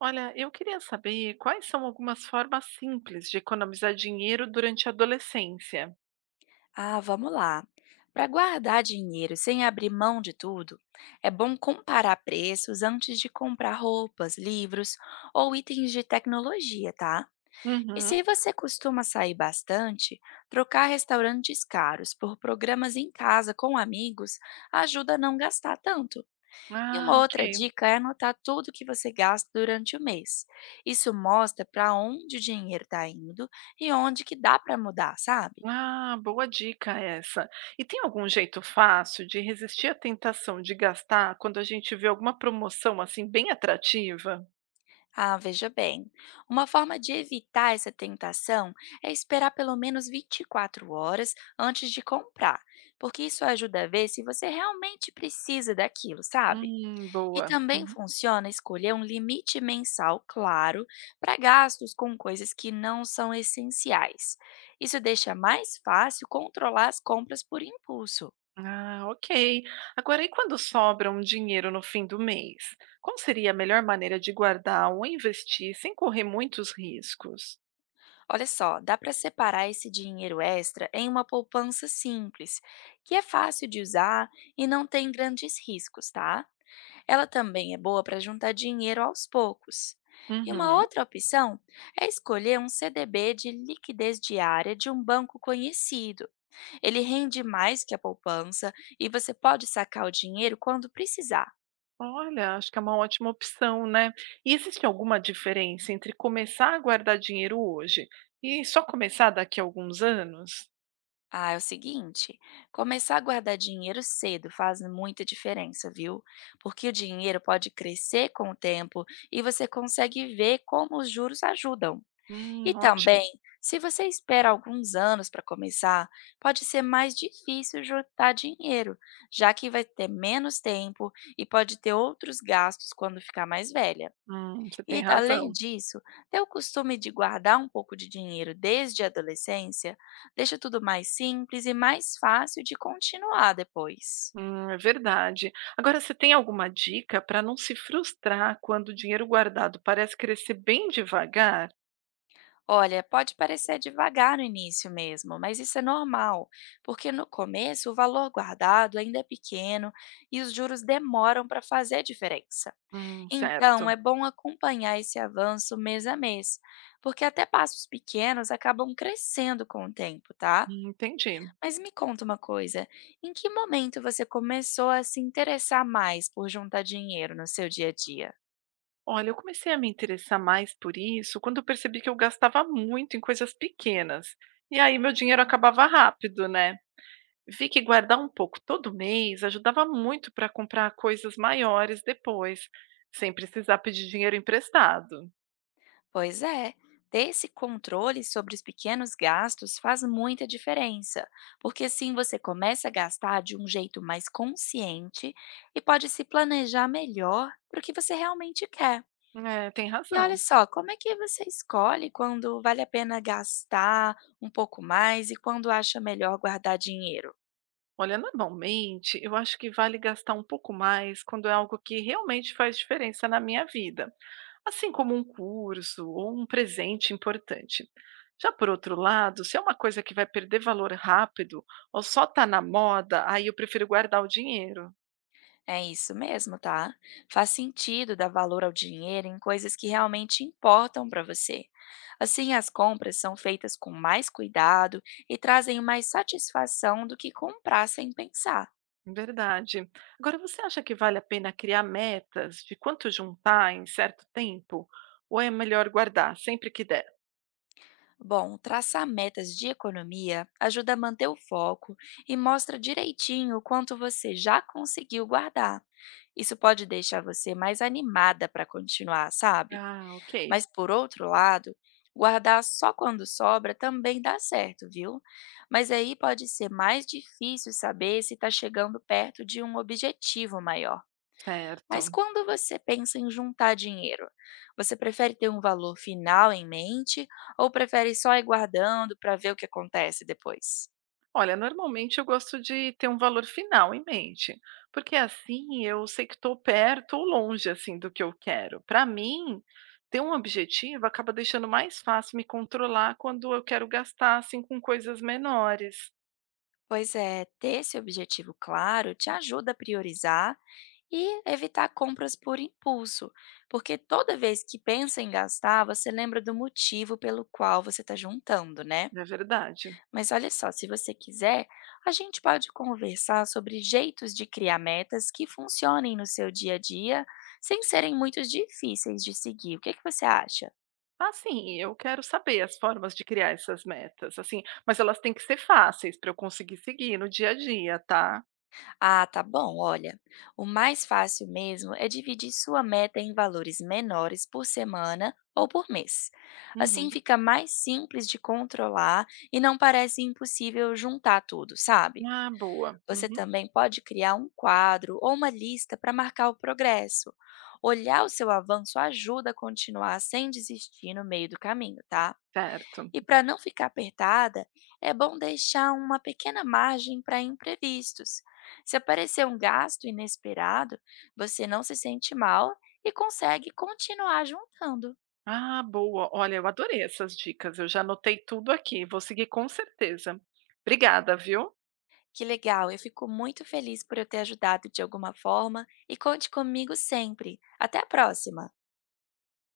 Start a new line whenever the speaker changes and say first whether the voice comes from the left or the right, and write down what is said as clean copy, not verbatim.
right: Olha, eu queria saber quais são algumas formas simples de economizar dinheiro durante a adolescência.
left: Ah, vamos lá. Para guardar dinheiro sem abrir mão de tudo, é bom comparar preços antes de comprar roupas, livros ou itens de tecnologia, tá? E
right: Uhum.
left: se você costuma sair bastante, trocar restaurantes caros por programas em casa com amigos ajuda a não gastar tanto. E uma
right: Ah,
left: outra
right: ok.
left: dica é anotar tudo que você gasta durante o mês. Isso mostra para onde o dinheiro está indo e onde que dá para mudar, sabe?
right: Ah, boa dica essa. E tem algum jeito fácil de resistir à tentação de gastar quando a gente vê alguma promoção assim bem atrativa?
left: Ah, veja bem. Uma forma de evitar essa tentação é esperar pelo menos 24 horas antes de comprar, porque isso ajuda a ver se você realmente precisa daquilo, sabe? E
right: Boa.
left: também
right: Uhum.
left: funciona escolher um limite mensal claro para gastos com coisas que não são essenciais. Isso deixa mais fácil controlar as compras por impulso.
right: Ah, ok. Agora, e quando sobra um dinheiro no fim do mês? Qual seria a melhor maneira de guardar ou investir sem correr muitos riscos?
left: Olha só, dá para separar esse dinheiro extra em uma poupança simples, que é fácil de usar e não tem grandes riscos, tá? Ela também é boa para juntar dinheiro aos poucos. E uma
right: Uhum.
left: outra opção é escolher um CDB de liquidez diária de um banco conhecido. Ele rende mais que a poupança e você pode sacar o dinheiro quando precisar.
right: Olha, acho que é uma ótima opção, né? E existe alguma diferença entre começar a guardar dinheiro hoje e só começar daqui a alguns anos?
left: Ah, é o seguinte, começar a guardar dinheiro cedo faz muita diferença, viu? Porque o dinheiro pode crescer com o tempo e você consegue ver como os juros ajudam. E
right: Ótimo.
left: também, se você espera alguns anos para começar, pode ser mais difícil juntar dinheiro, já que vai ter menos tempo e pode ter outros gastos quando ficar mais velha.
right: Você tem
left: E, além
right: razão.
left: disso, ter o costume de guardar um pouco de dinheiro desde a adolescência deixa tudo mais simples e mais fácil de continuar depois.
right: É verdade. Agora, você tem alguma dica para não se frustrar quando o dinheiro guardado parece crescer bem devagar?
left: Olha, pode parecer devagar no início mesmo, mas isso é normal, porque no começo o valor guardado ainda é pequeno e os juros demoram para fazer diferença. Então,
right: Certo.
left: é bom acompanhar esse avanço mês a mês, porque até passos pequenos acabam crescendo com o tempo, tá?
right: Entendi.
left: Mas me conta uma coisa, em que momento você começou a se interessar mais por juntar dinheiro no seu dia a dia?
right: Olha, eu comecei a me interessar mais por isso quando eu percebi que eu gastava muito em coisas pequenas. E aí meu dinheiro acabava rápido, né? Vi que guardar um pouco todo mês ajudava muito para comprar coisas maiores depois, sem precisar pedir dinheiro emprestado.
left: Pois é, ter esse controle sobre os pequenos gastos faz muita diferença, porque assim você começa a gastar de um jeito mais consciente e pode se planejar melhor para o que você realmente quer.
right: É, tem
left: E olha
right: razão.
left: só, como é que você escolhe quando vale a pena gastar um pouco mais e quando acha melhor guardar dinheiro?
right: Olha, normalmente eu acho que vale gastar um pouco mais quando é algo que realmente faz diferença na minha vida, assim como um curso ou um presente importante. Já por outro lado, se é uma coisa que vai perder valor rápido ou só está na moda, aí eu prefiro guardar o dinheiro.
left: É isso mesmo, tá? Faz sentido dar valor ao dinheiro em coisas que realmente importam para você. Assim, as compras são feitas com mais cuidado e trazem mais satisfação do que comprar sem pensar.
right: Verdade. Agora, você acha que vale a pena criar metas de quanto juntar em certo tempo? Ou é melhor guardar sempre que der?
left: Bom, traçar metas de economia ajuda a manter o foco e mostra direitinho o quanto você já conseguiu guardar. Isso pode deixar você mais animada para continuar, sabe?
right: Ah, ok,
left: Mas, por outro lado, guardar só quando sobra também dá certo, viu? Mas aí pode ser mais difícil saber se está chegando perto de um objetivo maior. Mas
right: certo.
left: quando você pensa em juntar dinheiro, você prefere ter um valor final em mente ou prefere só ir guardando para ver o que acontece depois?
right: Olha, normalmente eu gosto de ter um valor final em mente, porque assim eu sei que estou perto ou longe assim do que eu quero. Para mim, ter um objetivo acaba deixando mais fácil me controlar quando eu quero gastar assim com coisas menores.
left: Pois é, ter esse objetivo claro te ajuda a priorizar e evitar compras por impulso, porque toda vez que pensa em gastar, você lembra do motivo pelo qual você está juntando, né?
right: Não é verdade?
left: Mas olha só, se você quiser, a gente pode conversar sobre jeitos de criar metas que funcionem no seu dia a dia, sem serem muito difíceis de seguir. O que que você acha?
right: Assim, eu quero saber as formas de criar essas metas, assim, mas elas têm que ser fáceis para eu conseguir seguir no dia a dia, tá?
left: Ah, tá bom. Olha, o mais fácil mesmo é dividir sua meta em valores menores por semana ou por mês. Assim
right: Uhum.
left: fica mais simples de controlar e não parece impossível juntar tudo, sabe?
right: Ah, boa.
left: Você
right: Uhum.
left: também pode criar um quadro ou uma lista para marcar o progresso. Olhar o seu avanço ajuda a continuar sem desistir no meio do caminho, tá?
right: Certo.
left: E para não ficar apertada, é bom deixar uma pequena margem para imprevistos. Se aparecer um gasto inesperado, você não se sente mal e consegue continuar juntando.
right: Ah, boa. Olha, eu adorei essas dicas. Eu já anotei tudo aqui. Vou seguir com certeza. Obrigada, viu?
left: Que legal, eu fico muito feliz por eu ter ajudado de alguma forma e conte comigo sempre. Até a próxima!